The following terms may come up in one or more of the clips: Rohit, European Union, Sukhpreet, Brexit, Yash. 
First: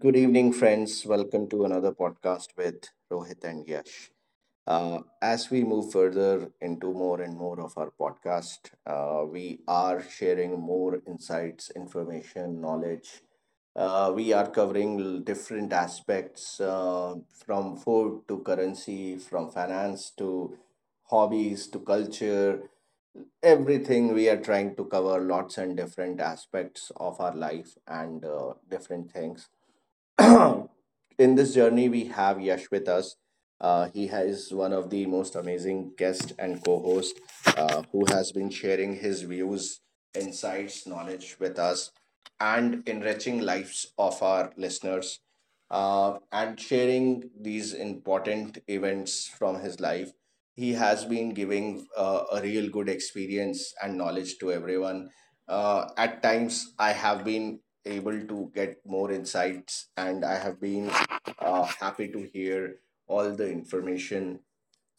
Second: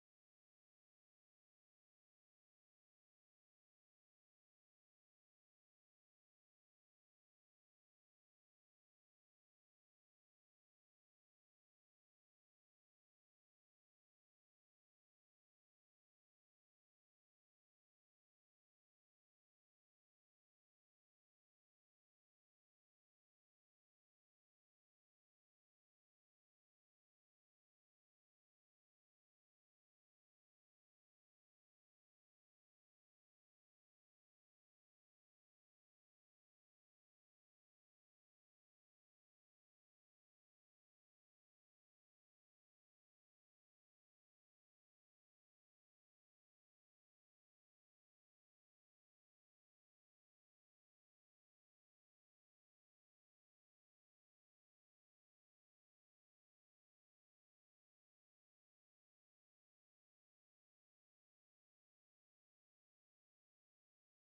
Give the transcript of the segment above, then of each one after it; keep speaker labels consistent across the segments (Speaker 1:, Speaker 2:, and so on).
Speaker 1: Good evening, friends. Welcome to another podcast with Rohit and Yash. As we move further into more and more of our podcast, we are sharing more insights, information, knowledge. We are covering different aspects from food to currency, from finance to hobbies to culture, everything we are trying to cover lots and different aspects of our life and different things in this journey, we have Yash with us. He is one of the most amazing guest and co-host who has been sharing his views, insights, knowledge with us, and enriching lives of our listeners. And sharing these important events from his life, he has been giving a real good experience and knowledge to everyone. At times, I have been able to get more insights and I have been happy to hear all the information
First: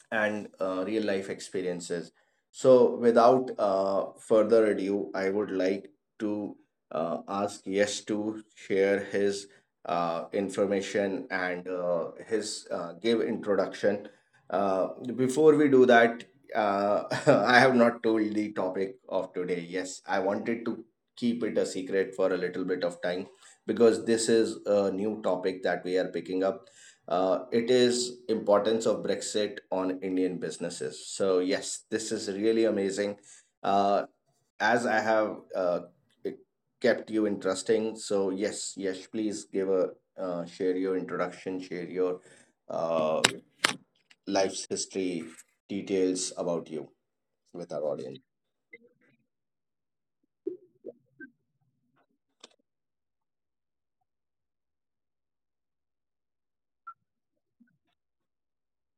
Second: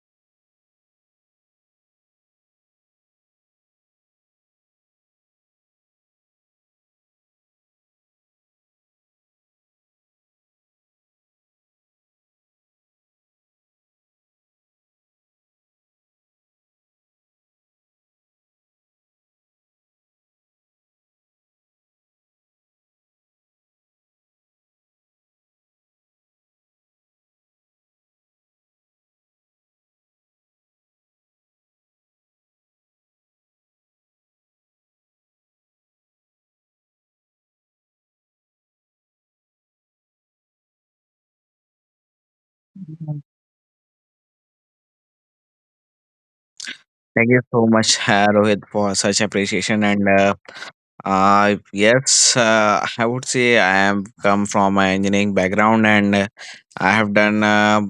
Speaker 1: and real life experiences. So, without further ado, I would like to ask Yes to share his information and his give introduction. Uh, before we do that, uh, I have not told the topic of today. Yes, I wanted to keep it a secret for a little bit of time because this is a new topic that we are picking up. It is importance of Brexit on Indian businesses. So yes, this is really amazing. Uh, as i have kept you interesting, so yes, yes, please give a share your introduction, share your uh,
Speaker 2: Thank
Speaker 1: life's history, details about you with our audience.
Speaker 2: you so much, Rohit, for such appreciation. I would say I am come from an engineering background, and I have done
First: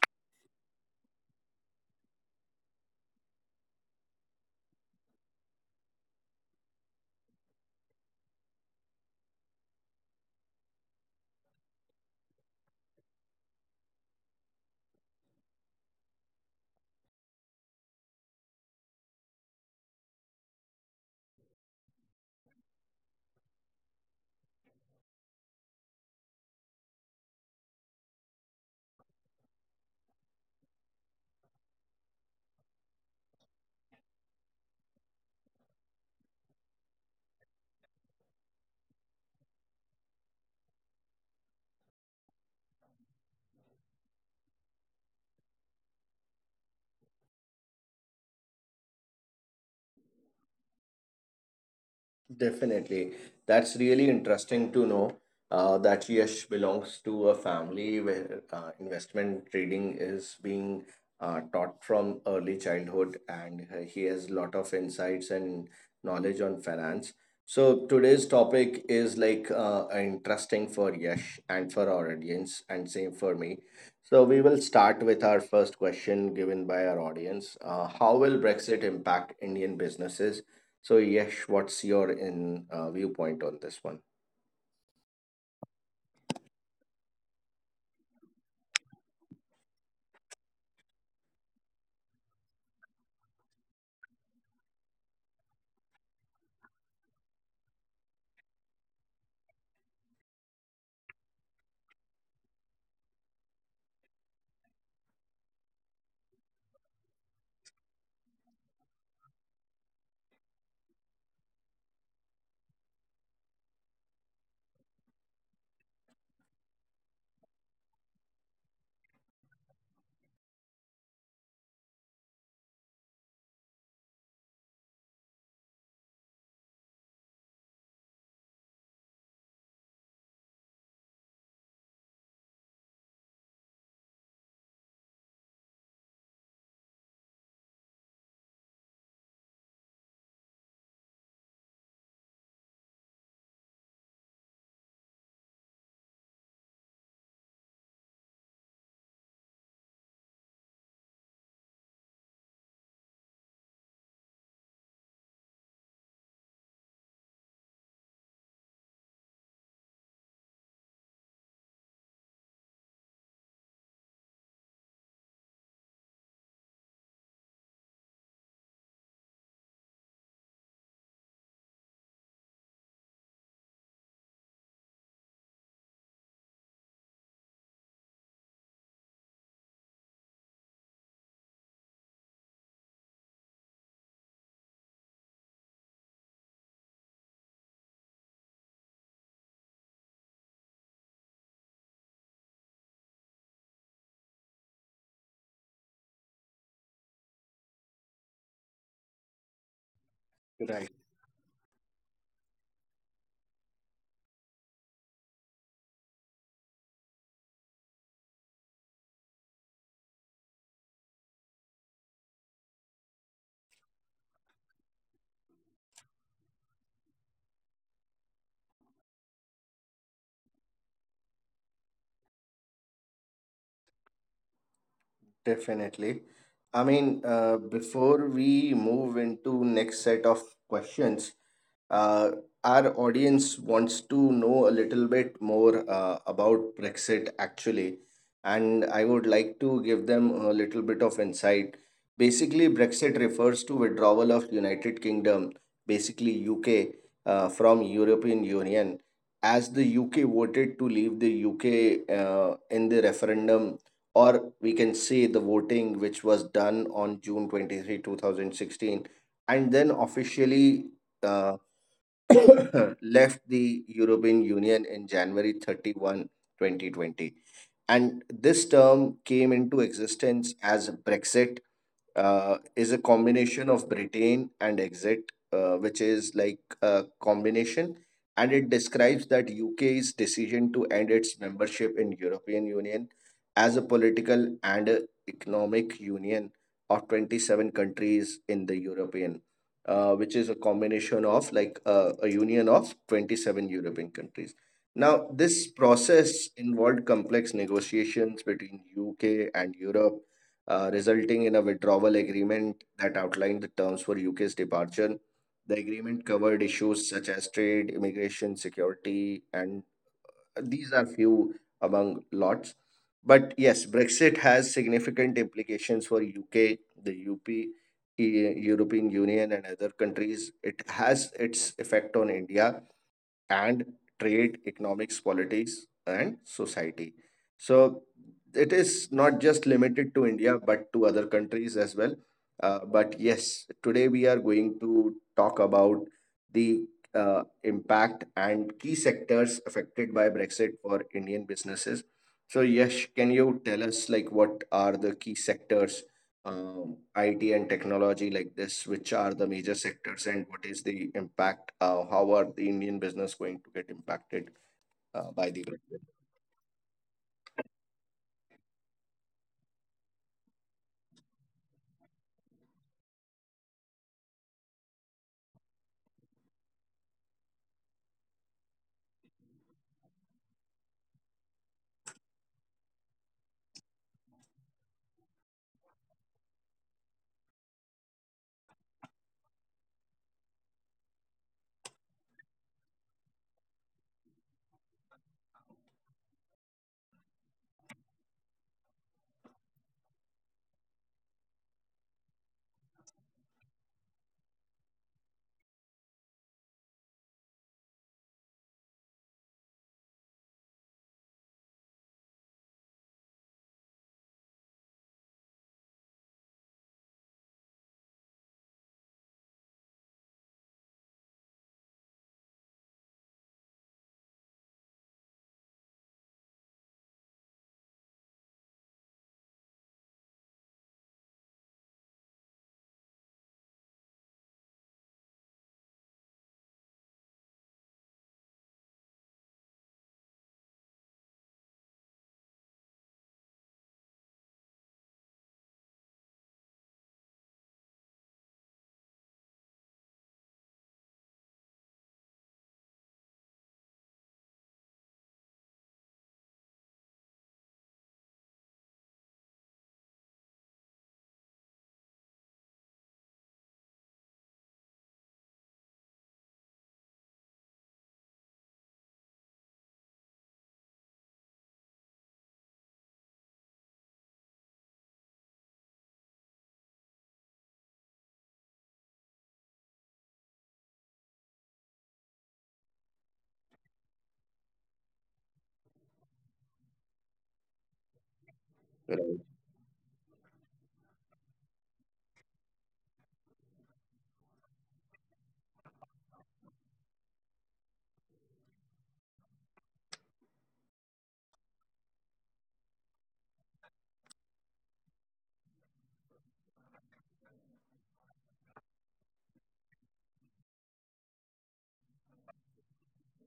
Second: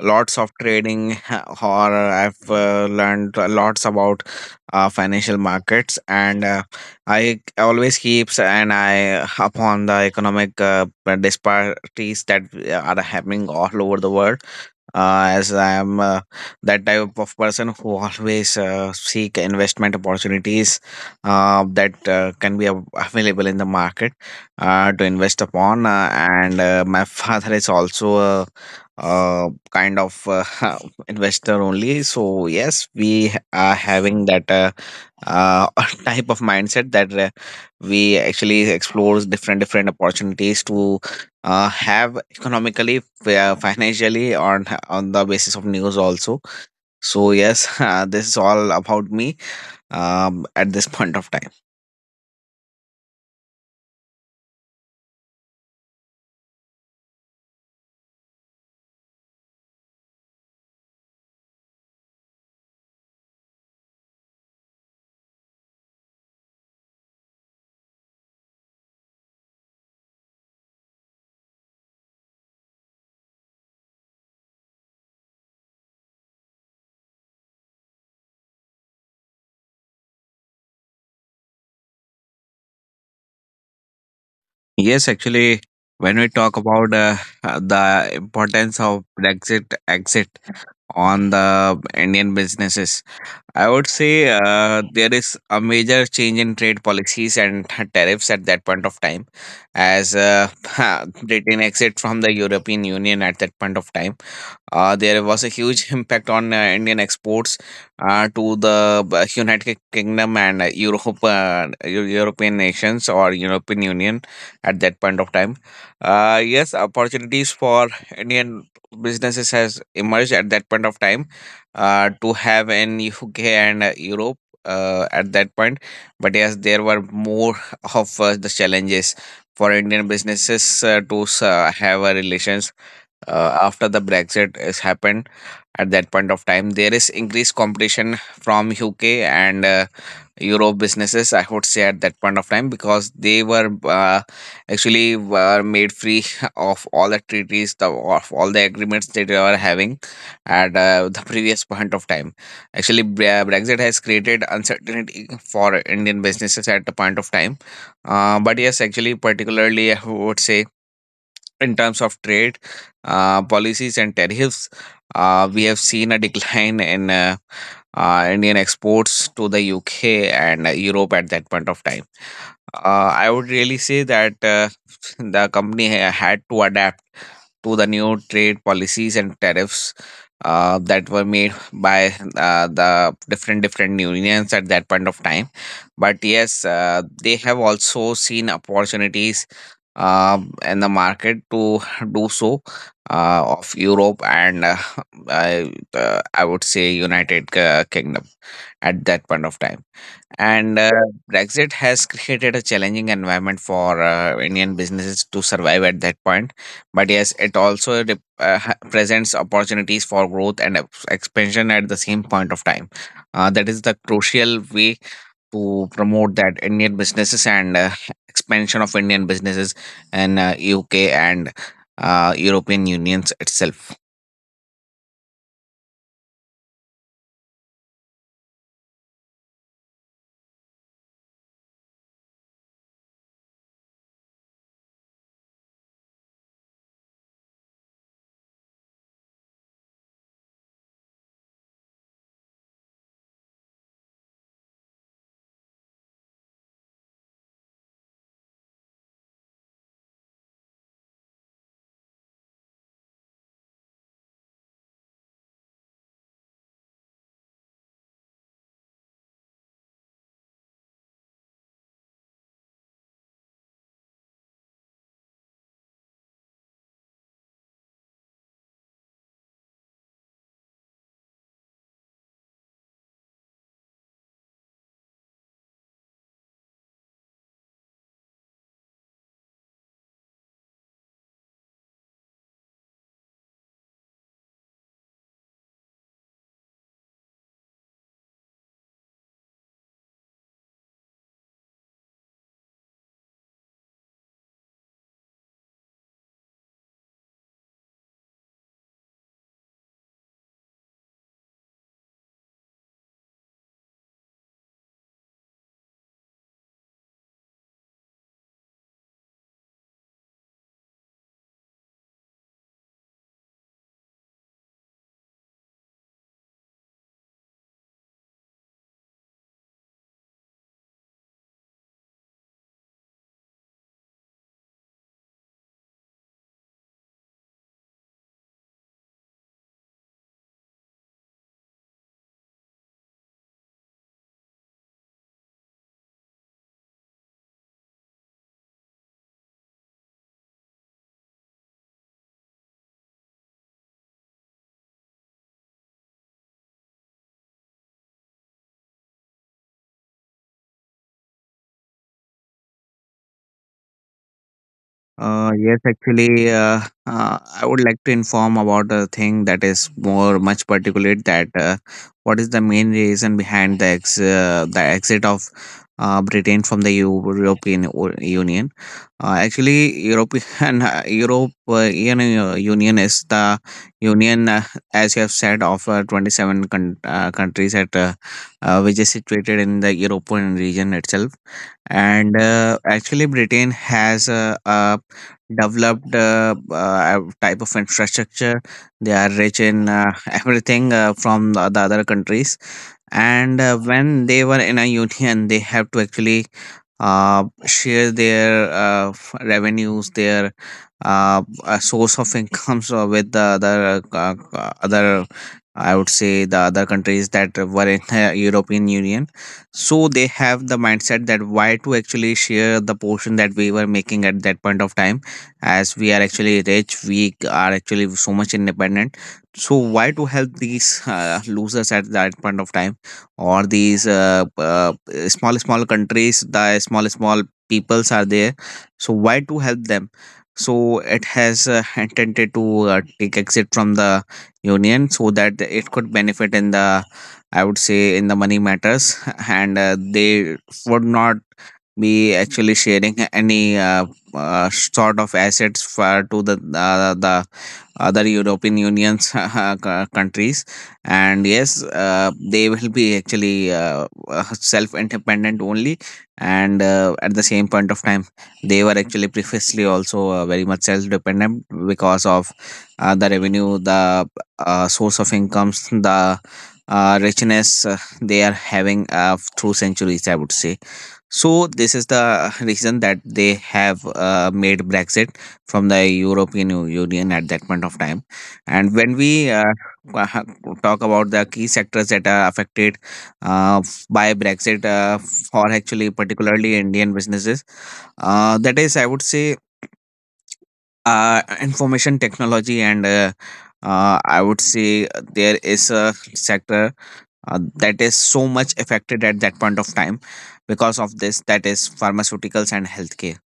Speaker 2: lots of trading, or I've learned lots about financial markets. And I always keeps an eye upon the economic disparities that are happening all over the world, as I am that type of person who always seek investment opportunities that can be available in the market to invest upon. And My father is also a, kind of investor only. So, yes, we are having that uh, type of mindset that we actually explore different different opportunities to have economically financially on the basis of news also. So yes, this is all about me at this point of time.
Speaker 1: Definitely. That's really interesting to know that Yash belongs to a family where investment trading is being taught from early childhood and he has a lot of insights and knowledge on finance. So today's topic is like interesting for Yash and for our audience and same for me. So we will start with our first question given by our audience. How will Brexit impact Indian businesses? So, Yash, what's your in viewpoint on this one?
Speaker 2: Yes, actually, when we talk about the importance of Brexit exit on the Indian businesses, I would say there is a major change in trade policies and tariffs at that point of time, as Britain exit from the European Union at that point of time. There was a huge impact on Indian exports to the United Kingdom and Europe, European nations or European Union at that point of time. Yes, opportunities for Indian businesses has emerged at that point of time to have in UK and Europe at that point. But yes, there were more of the challenges for Indian businesses to have a relations after the brexit has happened at that point of time. There is increased competition from uk and europe businesses, I would say, at that point of time, because they were actually were made free of all the treaties, the, of all the agreements that they were having at the previous point of time. Actually brexit has created uncertainty for indian businesses at the point of time, but yes, actually, particularly, I would say, in terms of trade policies and tariffs, we have seen a decline in Indian exports to the UK and Europe at that point of time. I would really say that the company had to adapt to the new trade policies and tariffs that were made by the different different unions at that point of time. But yes, they have also seen opportunities uh, in the market to do so of Europe and I would say United Kingdom at that point of time. And
Speaker 1: Right.
Speaker 2: Brexit has created a challenging environment for Indian businesses to survive at that point. But yes, it also presents opportunities for growth and expansion at the same point of time. That is the crucial way to promote that Indian businesses and expansion of Indian businesses in UK and European Unions itself.
Speaker 1: Definitely. I mean, before we move into next set of questions, uh, our audience wants to know a little bit more about Brexit actually, and I would like to give them a little bit of insight. Basically, Brexit refers to withdrawal of United Kingdom, basically UK, from European Union. As the UK voted to leave the UK in the referendum, or we can say the voting, which was done on June 23, 2016, and then officially uh, left the European Union in January 31, 2020. And this term came into existence as Brexit is a combination of Britain and exit, which is like a combination, and it describes that UK's decision to end its membership in European Union as a political and a economic union of 27 countries in the European, which is a combination of like a union of 27 European countries. Now, this process involved complex negotiations between UK and Europe, resulting in a withdrawal agreement that outlined the terms for UK's departure. The agreement covered issues such as trade, immigration, security, and these are few among lots. But yes, Brexit has significant implications for UK, the UP, European Union, and other countries. It has its effect on India and trade, economics, politics, and society. So it is not just limited to India, but to other countries as well. But yes, today we are going to talk about the impact and key sectors affected by Brexit for Indian businesses. So Yash, can you tell us like what are the key sectors, IT and technology like this, which are the major sectors, and what is the impact? How are the Indian business going to get impacted by
Speaker 2: Uh,
Speaker 1: the
Speaker 2: yes,
Speaker 1: budget?
Speaker 2: actually, uh, I would like to inform about a thing that is more much particular, that what is the main reason behind the ex the exit of Britain from the European Union. Actually, European European Union is the union, as you have said, of 27 countries at which is situated in the European region itself. And actually britain has a developed type of infrastructure. They are rich in everything, from the other countries. And when they were in a union, they have to actually share their revenues, their source of incomes with the other other. I would say the other countries that were in the European Union, so they have the mindset that why to actually share the portion that we were making at that point of time, as we are actually rich, we are actually so much independent. So why to help these losers at that point of time, or these small small countries, the small small peoples are there. So why to help them? So it has intended to take exit from the union so that it could benefit in the, I would say, in the money matters, and they would not be actually sharing any sort of assets for to the other European Union's countries, and yes, they will be actually self-independent only, and at the same point of time, they were actually previously also very much self-dependent because of the revenue, the source of incomes, the richness they are having through centuries, I would say. So this is the reason that they have made Brexit from the European Union at that point of time. And when
Speaker 1: Right.
Speaker 2: we ha- talk about the key sectors that are affected by Brexit, for actually particularly Indian businesses, that is, I would say, information technology, and I would say there is a sector that is so much affected at that point of time because of this, that is pharmaceuticals and healthcare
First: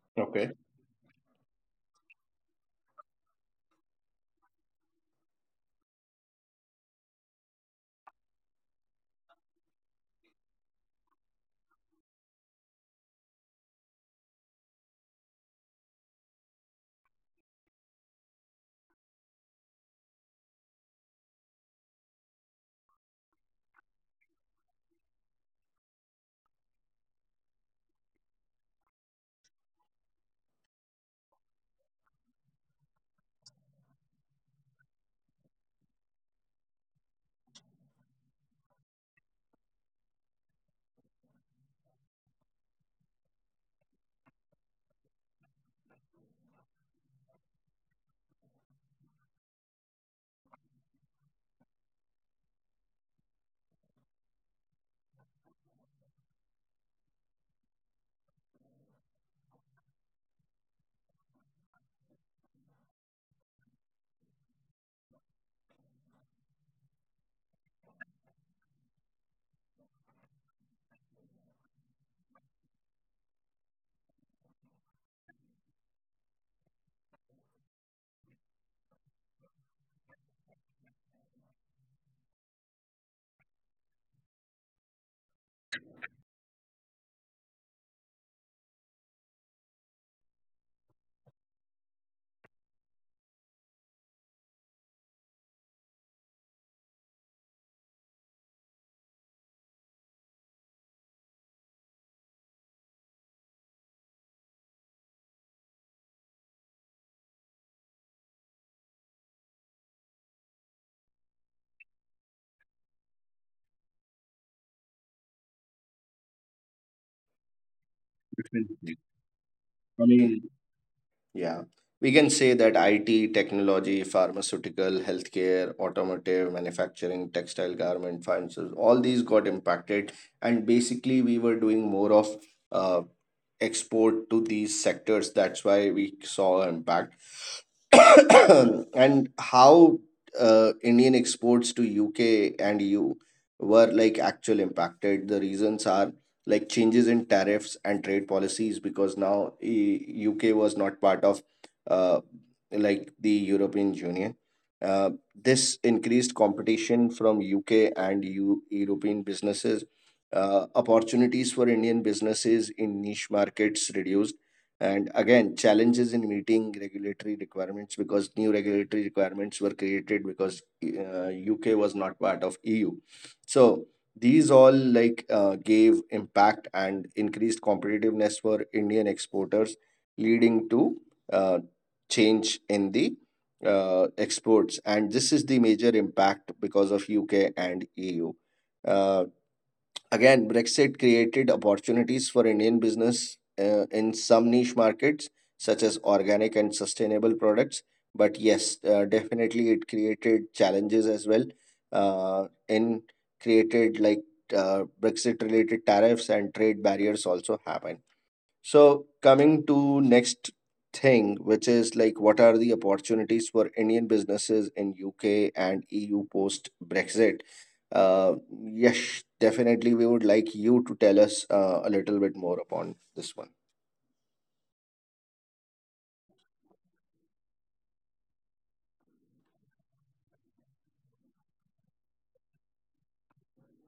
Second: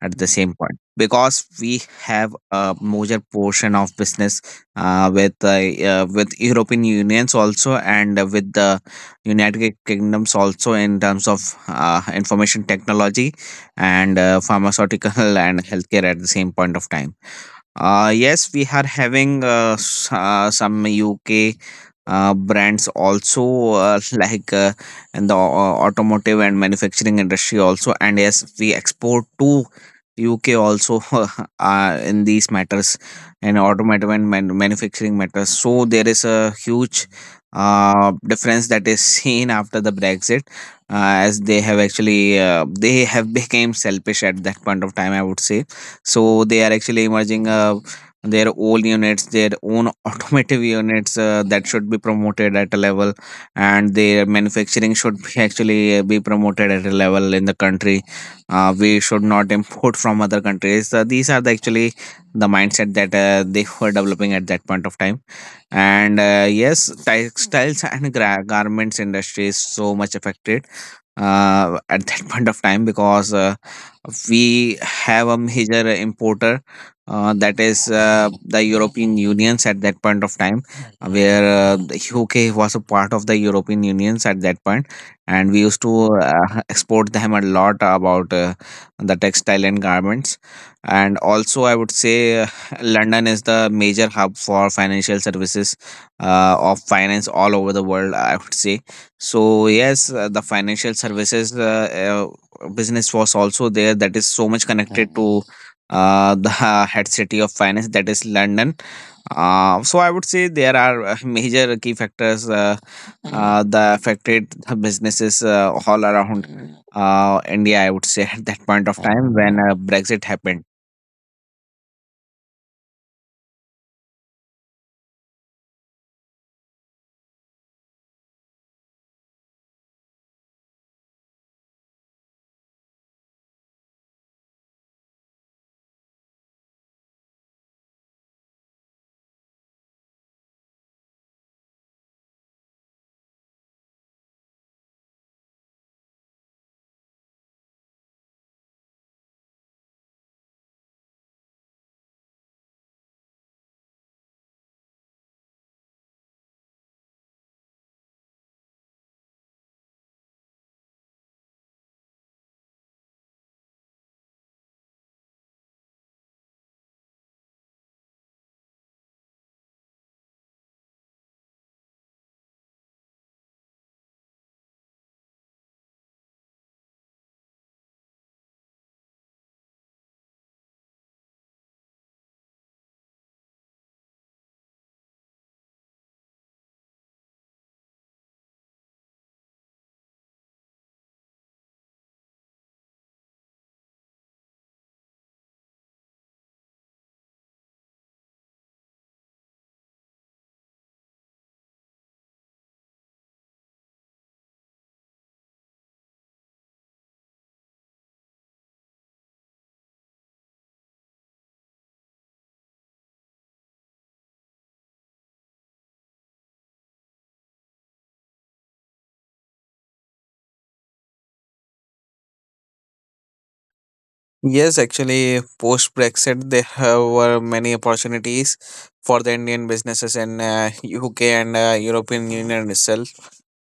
Speaker 2: at the
Speaker 1: Okay.
Speaker 2: same point, because we have a major portion of business uh, with uh, with european unions also, and with the united kingdoms also, in terms of information technology and pharmaceutical and healthcare at the same point of time. Yes, we are having some UK brands also, like in the automotive and manufacturing industry also, and yes, we export to UK also, in these matters and automotive and manufacturing matters. So there is a huge difference that is seen after the Brexit, as they have actually, they have become selfish at that point of time, I would say. So they are actually emerging their own units, their own automotive units that should be promoted at a level, and their manufacturing should be actually be promoted at a level in the country. We should not import from other countries. These are the, actually the mindset that they were developing at that point of time. And yes, textiles and garments industry is so much affected at that point of time, because we have a major importer that is the European Unions at that point of time, where the UK was a part of the European Unions at that point, and we used to export them a lot about the textile and garments, and also I would say London is the major hub for financial services of finance all over the world, I would say. So yes, the financial services business was also there that is so much connected to the head city of finance, that is London. So I would say there are major key factors that affected the businesses all around India, I would say, at that point of
Speaker 1: Definitely.
Speaker 2: time when
Speaker 1: I
Speaker 2: Brexit
Speaker 1: mean,
Speaker 2: happened.
Speaker 1: yeah, we can say that IT, technology, pharmaceutical, healthcare, automotive, manufacturing, textile, garment, finances, all these got impacted, and basically we were doing more of. Uh, export to these sectors. That's why we saw an impact. And how Indian exports to UK and EU were like actual impacted. The reasons are like changes in tariffs and trade policies because now UK was not part of uh, like the European Union. This increased competition from UK and EU European businesses, opportunities for Indian businesses in niche markets reduced, and again, challenges in meeting regulatory requirements because new regulatory requirements were created because UK was not part of EU. So these all like gave impact and increased competitiveness for Indian exporters, leading to uh, change in the exports. And this is the major impact because of UK and EU uh. Again, Brexit created opportunities for Indian business in some niche markets, such as organic and sustainable products. But yes, definitely it created challenges as well. In created like Brexit related tariffs and trade barriers also happen. So coming to next thing, which is like what are the opportunities for Indian businesses in UK and EU post Brexit? Yes, definitely. We would like you to tell us a little bit more upon this one.
Speaker 2: Yes, actually, post Brexit, there have were many opportunities for the Indian businesses in UK and European Union itself.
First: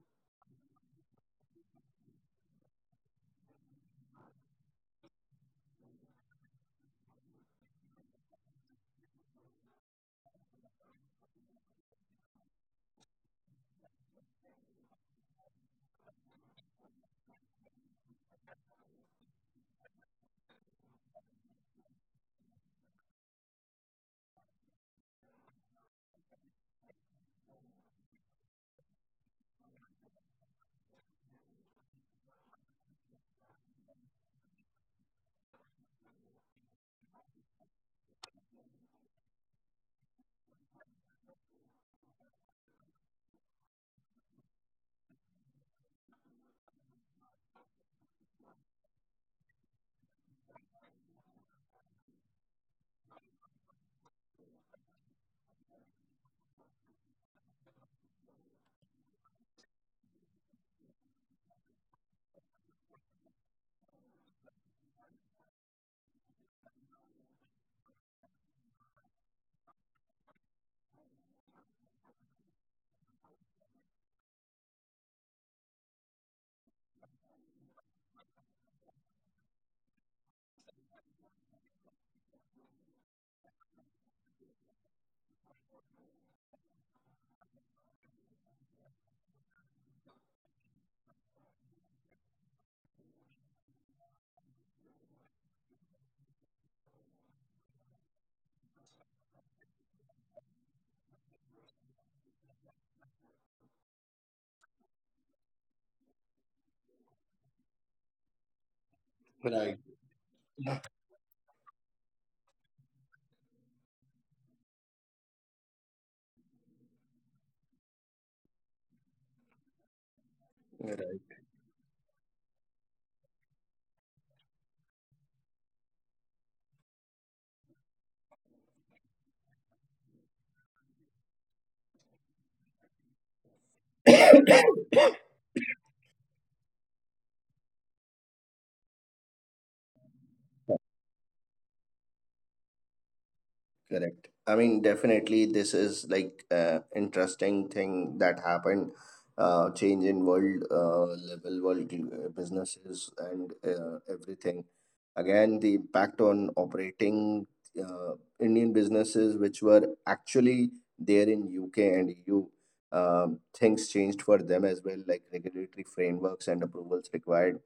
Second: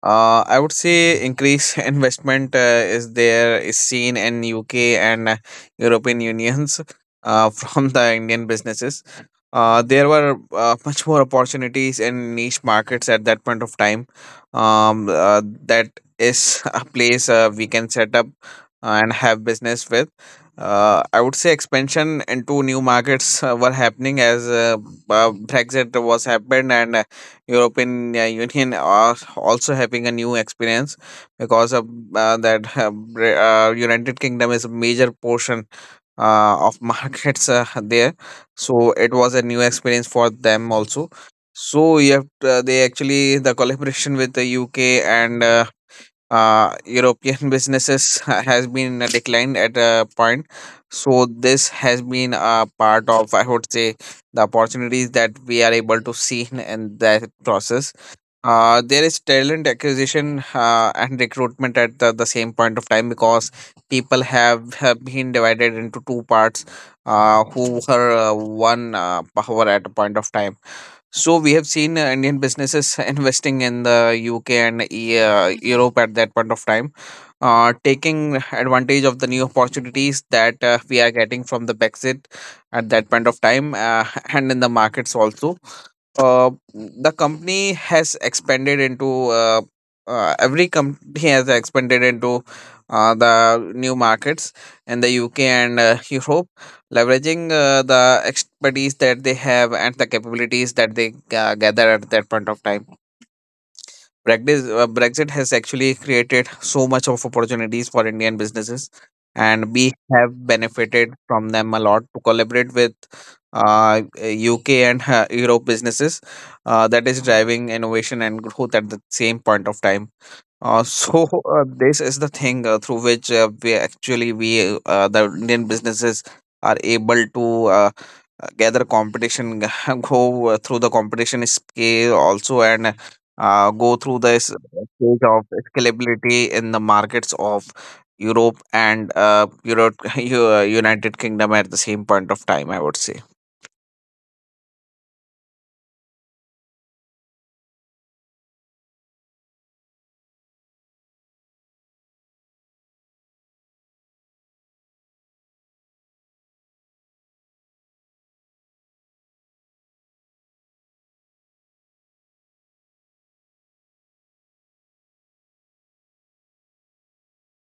Speaker 2: I would say increased investment is there is seen in UK and European unions, from the Indian businesses. There were much more opportunities in niche markets at that point of time. That is a place we can set up and have business with. I would say expansion into new markets were happening as Brexit was happened, and European Union are also having a new experience because of that United Kingdom is a major portion of markets there, so it was a new experience for them also. So you have they actually the collaboration with the UK and European businesses has been declined at a point. So this has been a part of, I would say, the opportunities that we are able to see in that process. There is talent acquisition and recruitment at the same point of time because people have been divided into two parts, who were one power at a point of time. So we have seen Indian businesses investing in the UK and Europe at that point of time, taking advantage of the new opportunities that we are getting from the Brexit at that point of time, and in the markets also the company has expanded into every company has expanded into the new markets in the UK and Europe, leveraging the expertise that they have and the capabilities that they gather at that point of time. Brexit has actually created so much of opportunities for Indian businesses, and
Speaker 1: Right.
Speaker 2: we have benefited from them a lot to collaborate with UK and Europe businesses. That is driving innovation and growth at the same point of time. So This is the thing through which we actually we the Indian businesses are able to uh, gather competition, go through the competition scale also, and go through this stage of scalability in the markets of Europe, United Kingdom at the same point of time, I would say.
Speaker 1: Correct. I mean, definitely, this is like interesting thing that happened, change in world level, world businesses and everything. Again, the impact on operating uh, Indian businesses, which were actually there in UK and EU, things changed for them as well, like regulatory frameworks and approvals required.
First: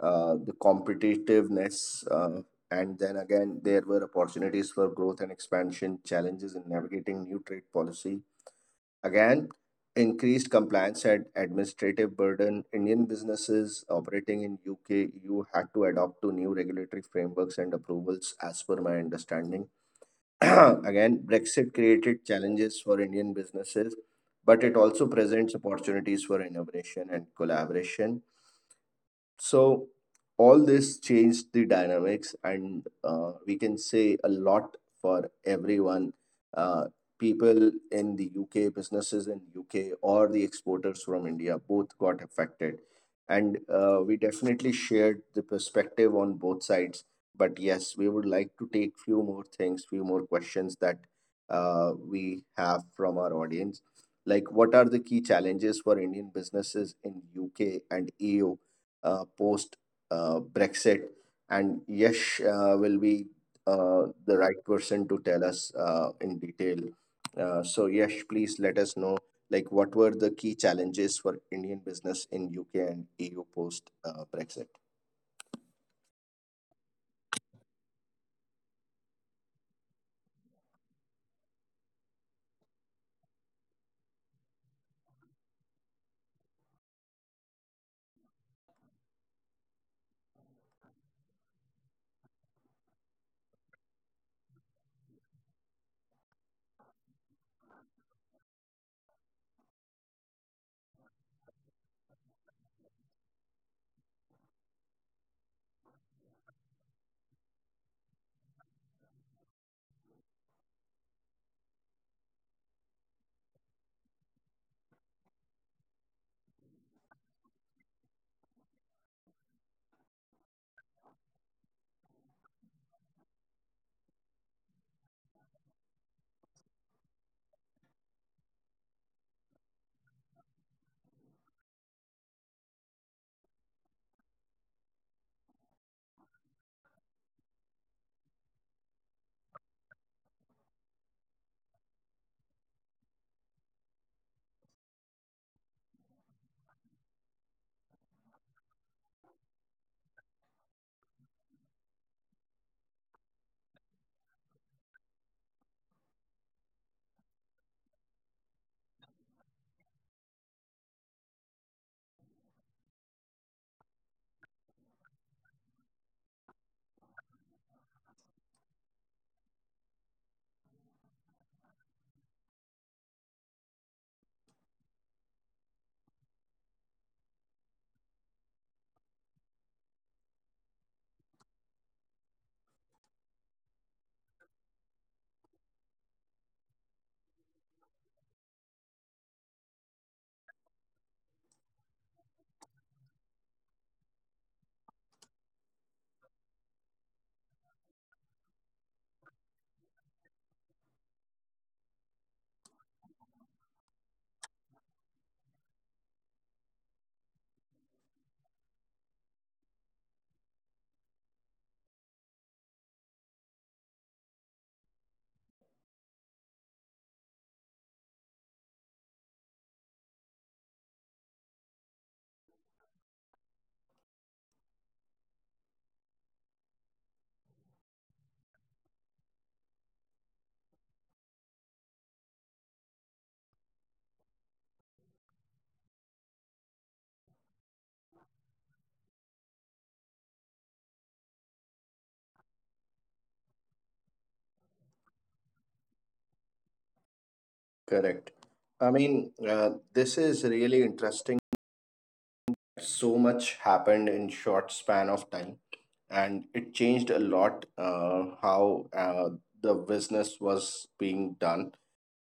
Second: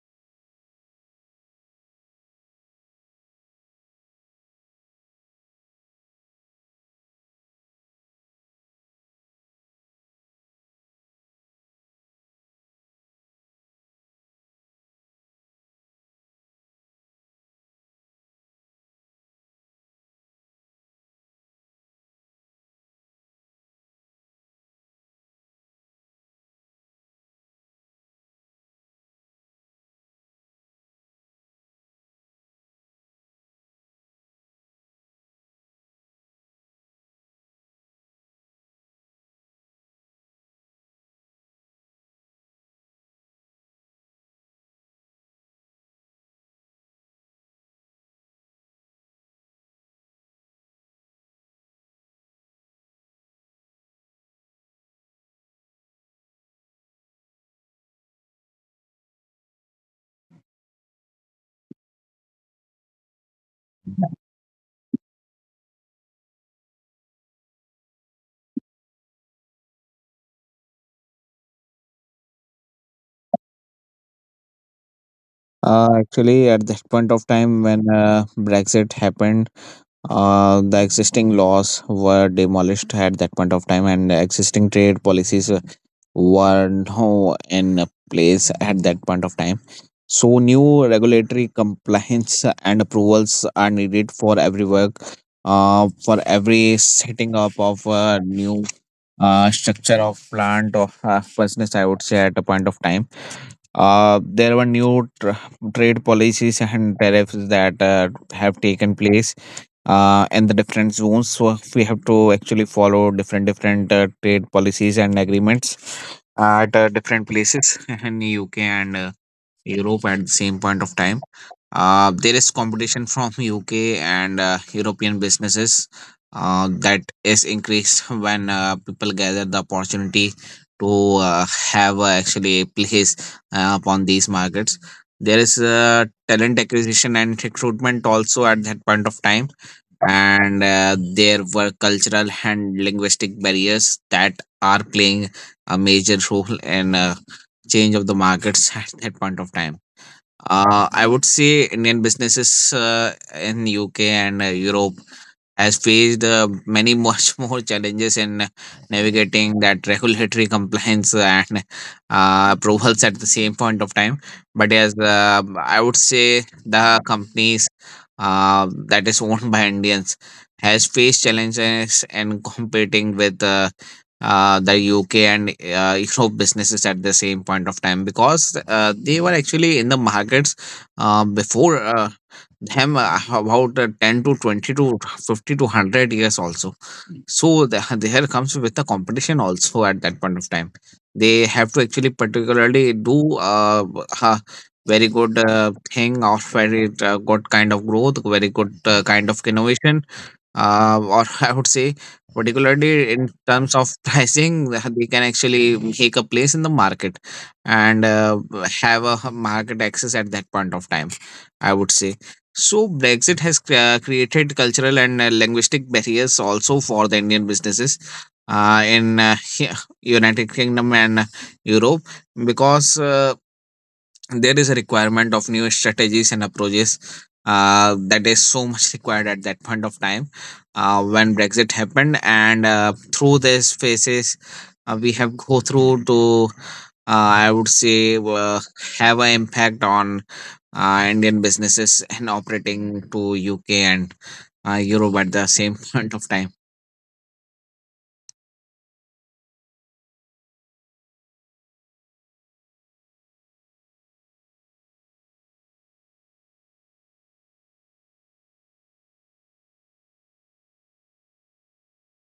Speaker 1: The competitiveness and then again, there were opportunities for growth and expansion, challenges in navigating new trade policy. Again, increased compliance and administrative burden. Indian businesses operating in UK, EU had to adopt to new regulatory frameworks and approvals, as per my understanding. Again, Brexit created challenges for Indian businesses, but it also presents opportunities for innovation and collaboration, so all this changed the dynamics, and we can say a lot for everyone. Uh, people in the UK, businesses in UK, or the exporters from India, both got affected, and we definitely shared the perspective on both sides. But yes, we would like to take few more things, few more questions that we have from our audience. Like, what are the key challenges for Indian businesses in UK and EU post Brexit? And Yash will be the right person to tell us in detail. So, Yash, please let us know like what were the key challenges for Indian business in UK and EU post Brexit?
Speaker 2: Actually, at that point of time when Brexit happened, the existing laws were demolished at that point of time, and existing trade policies were now in place at that point of time. So new regulatory compliance and approvals are needed for every work, for every setting up of a new structure of plant or business, I would say, at a point of time. There were new tr Trade policies and tariffs that have taken place in the different zones. So we have to actually follow different trade policies and agreements at different places in UK and Europe at the same point of time. There is competition from UK and European businesses that is increased when people gather the opportunity to have actually a place upon these markets. There is talent acquisition and recruitment also at that point of time, and there were cultural and linguistic barriers that are playing a major role in change of the markets at that point of time. I would say Indian businesses in UK and Europe has faced many much more challenges in navigating that regulatory compliance and approvals at the same point of time. But as I would say, the companies that is owned by Indians has faced challenges in competing with the UK and Europe businesses at the same point of time because they were actually in the markets before them about 10 to 20 to 50 to 100 years also. So the, there comes with the competition also at that point of time. They have to actually particularly do uh, very good thing or very good kind of growth, very good kind of innovation, or I would say, particularly in terms of pricing, they can actually make a place in the market and have a market access at that point of time, I would say. So Brexit has created cultural and linguistic barriers also for the Indian businesses in United Kingdom and Europe because there is a requirement of new strategies and approaches that is so much required at that point of time when brexit happened, and through these phases we have go through to I would say, have an impact on indian businesses and operating to UK and europe at the same point of time.
Speaker 1: Correct. I mean, this is really interesting. So much happened in short span of time, and it changed a lot how the business was being done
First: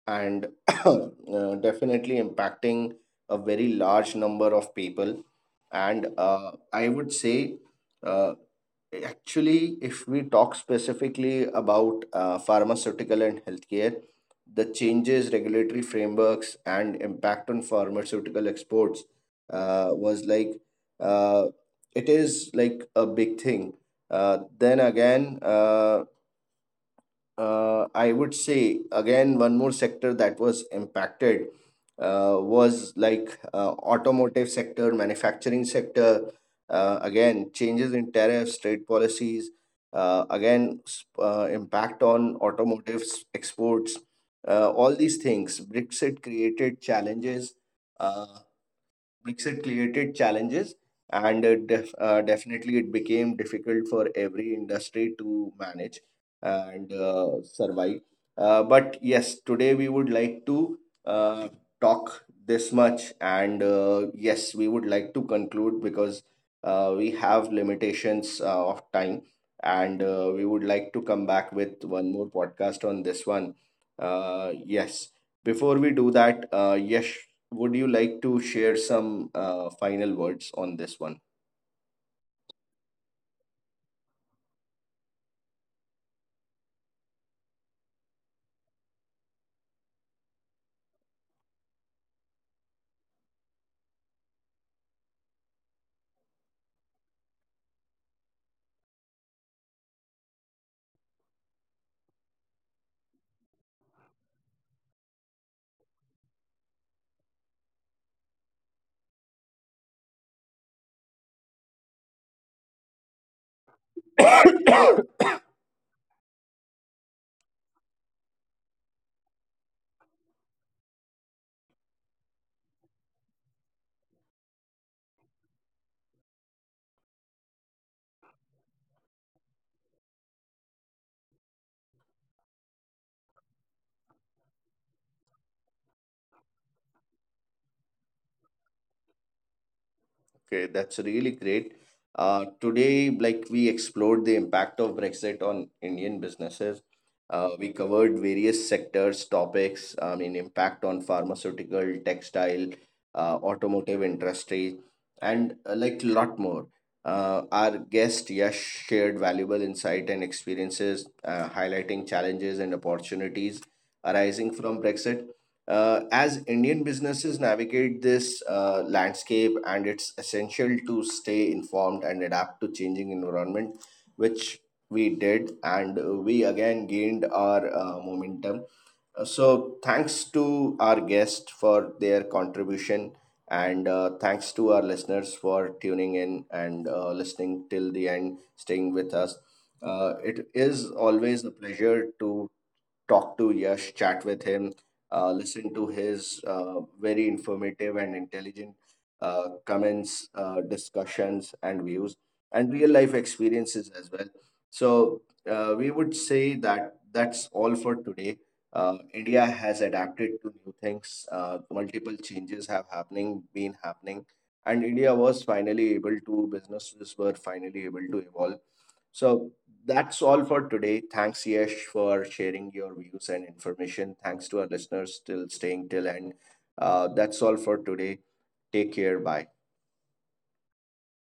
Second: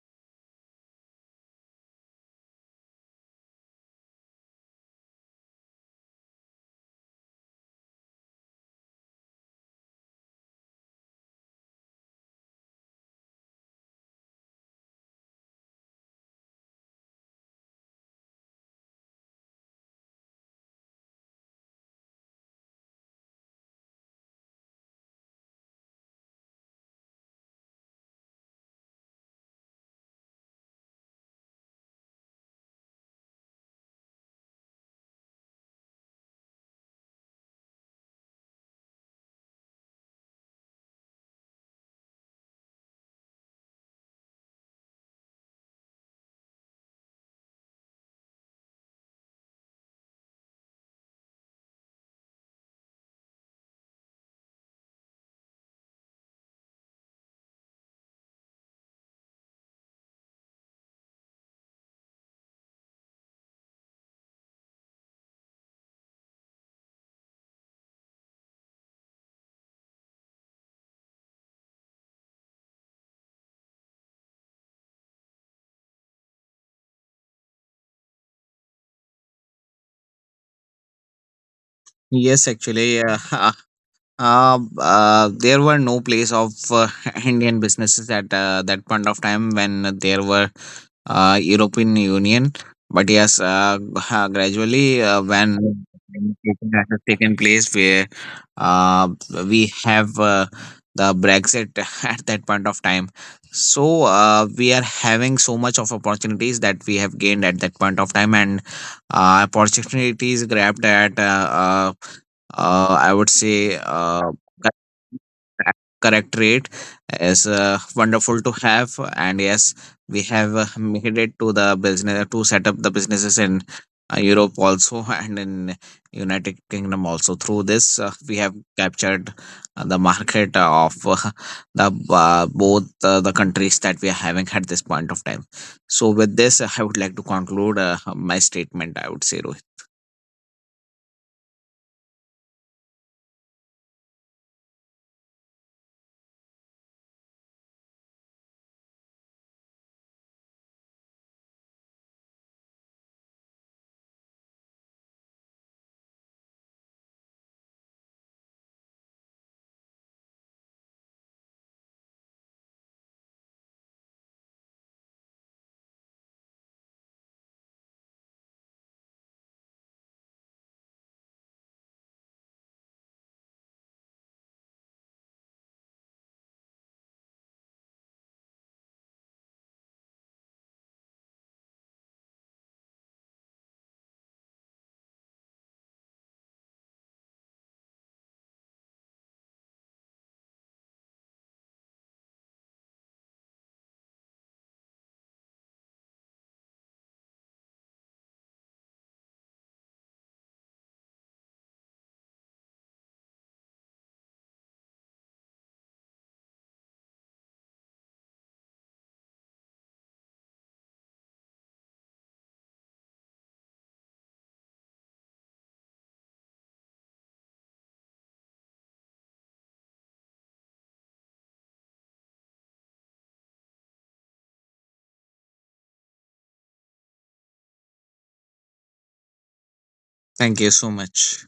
Speaker 1: and definitely impacting a very large number of people. And I would say, uh, actually, if we talk specifically about pharmaceutical and healthcare, the changes, regulatory frameworks, and impact on pharmaceutical exports was like uh, it is like a big thing. Then again, I would say again one more sector that was impacted was like automotive sector, manufacturing sector. Again, changes in tariffs, trade policies. Again, impact on automotive exports. All these things. Brexit created challenges. Uh, Brexit created challenges, and definitely it became difficult for every industry to manage and survive. But yes, today we would like to uh, talk this much, and yes, we would like to conclude because we have limitations of time, and we would like to come back with one more podcast on this one. Yes. Before we do that, Yash, would you like to share some final words on this one?
Speaker 2: Yes, actually, there were no place of Indian businesses at that point of time when there were European Union. But yes, gradually when that has taken place, where uh, we have the Brexit at that point of time. So we are having so much of opportunities that we have gained at that point of time, and opportunities grabbed at I would say, correct rate is wonderful to have. And yes, we have made it to the business to set up the businesses in Europe also and in United Kingdom also. Through this, we have captured the market of the both the countries that we are having at this point of time. So with this, I would like to conclude my statement, I would say, Rohit.
Speaker 1: Okay, that's really great. Today, like we explored the impact of Brexit on Indian businesses. We covered various sectors, topics, I mean, impact on pharmaceutical, textile, automotive industry, and like lot more. Our guest Yash shared valuable insight and experiences, highlighting challenges and opportunities arising from Brexit. As Indian businesses navigate this landscape, and it's essential to stay informed and adapt to changing environment, which we did, and we again gained our momentum. So, thanks to our guest for their contribution, and thanks to our listeners for tuning in and listening till the end, staying with us. It is always a pleasure to talk to Yash, chat with him, listen to his very informative and intelligent comments, discussions, and views, and real life experiences as well. So, we would say that that's all for today. India has adapted to new things. Multiple changes have happening, been happening, and India was finally able to businesses were finally able to evolve, so that's all for today. Thanks, Yesh, for sharing your views and information. Thanks to our listeners still staying till end. That's all for today. Take care. Bye.
Speaker 2: Thank you so much.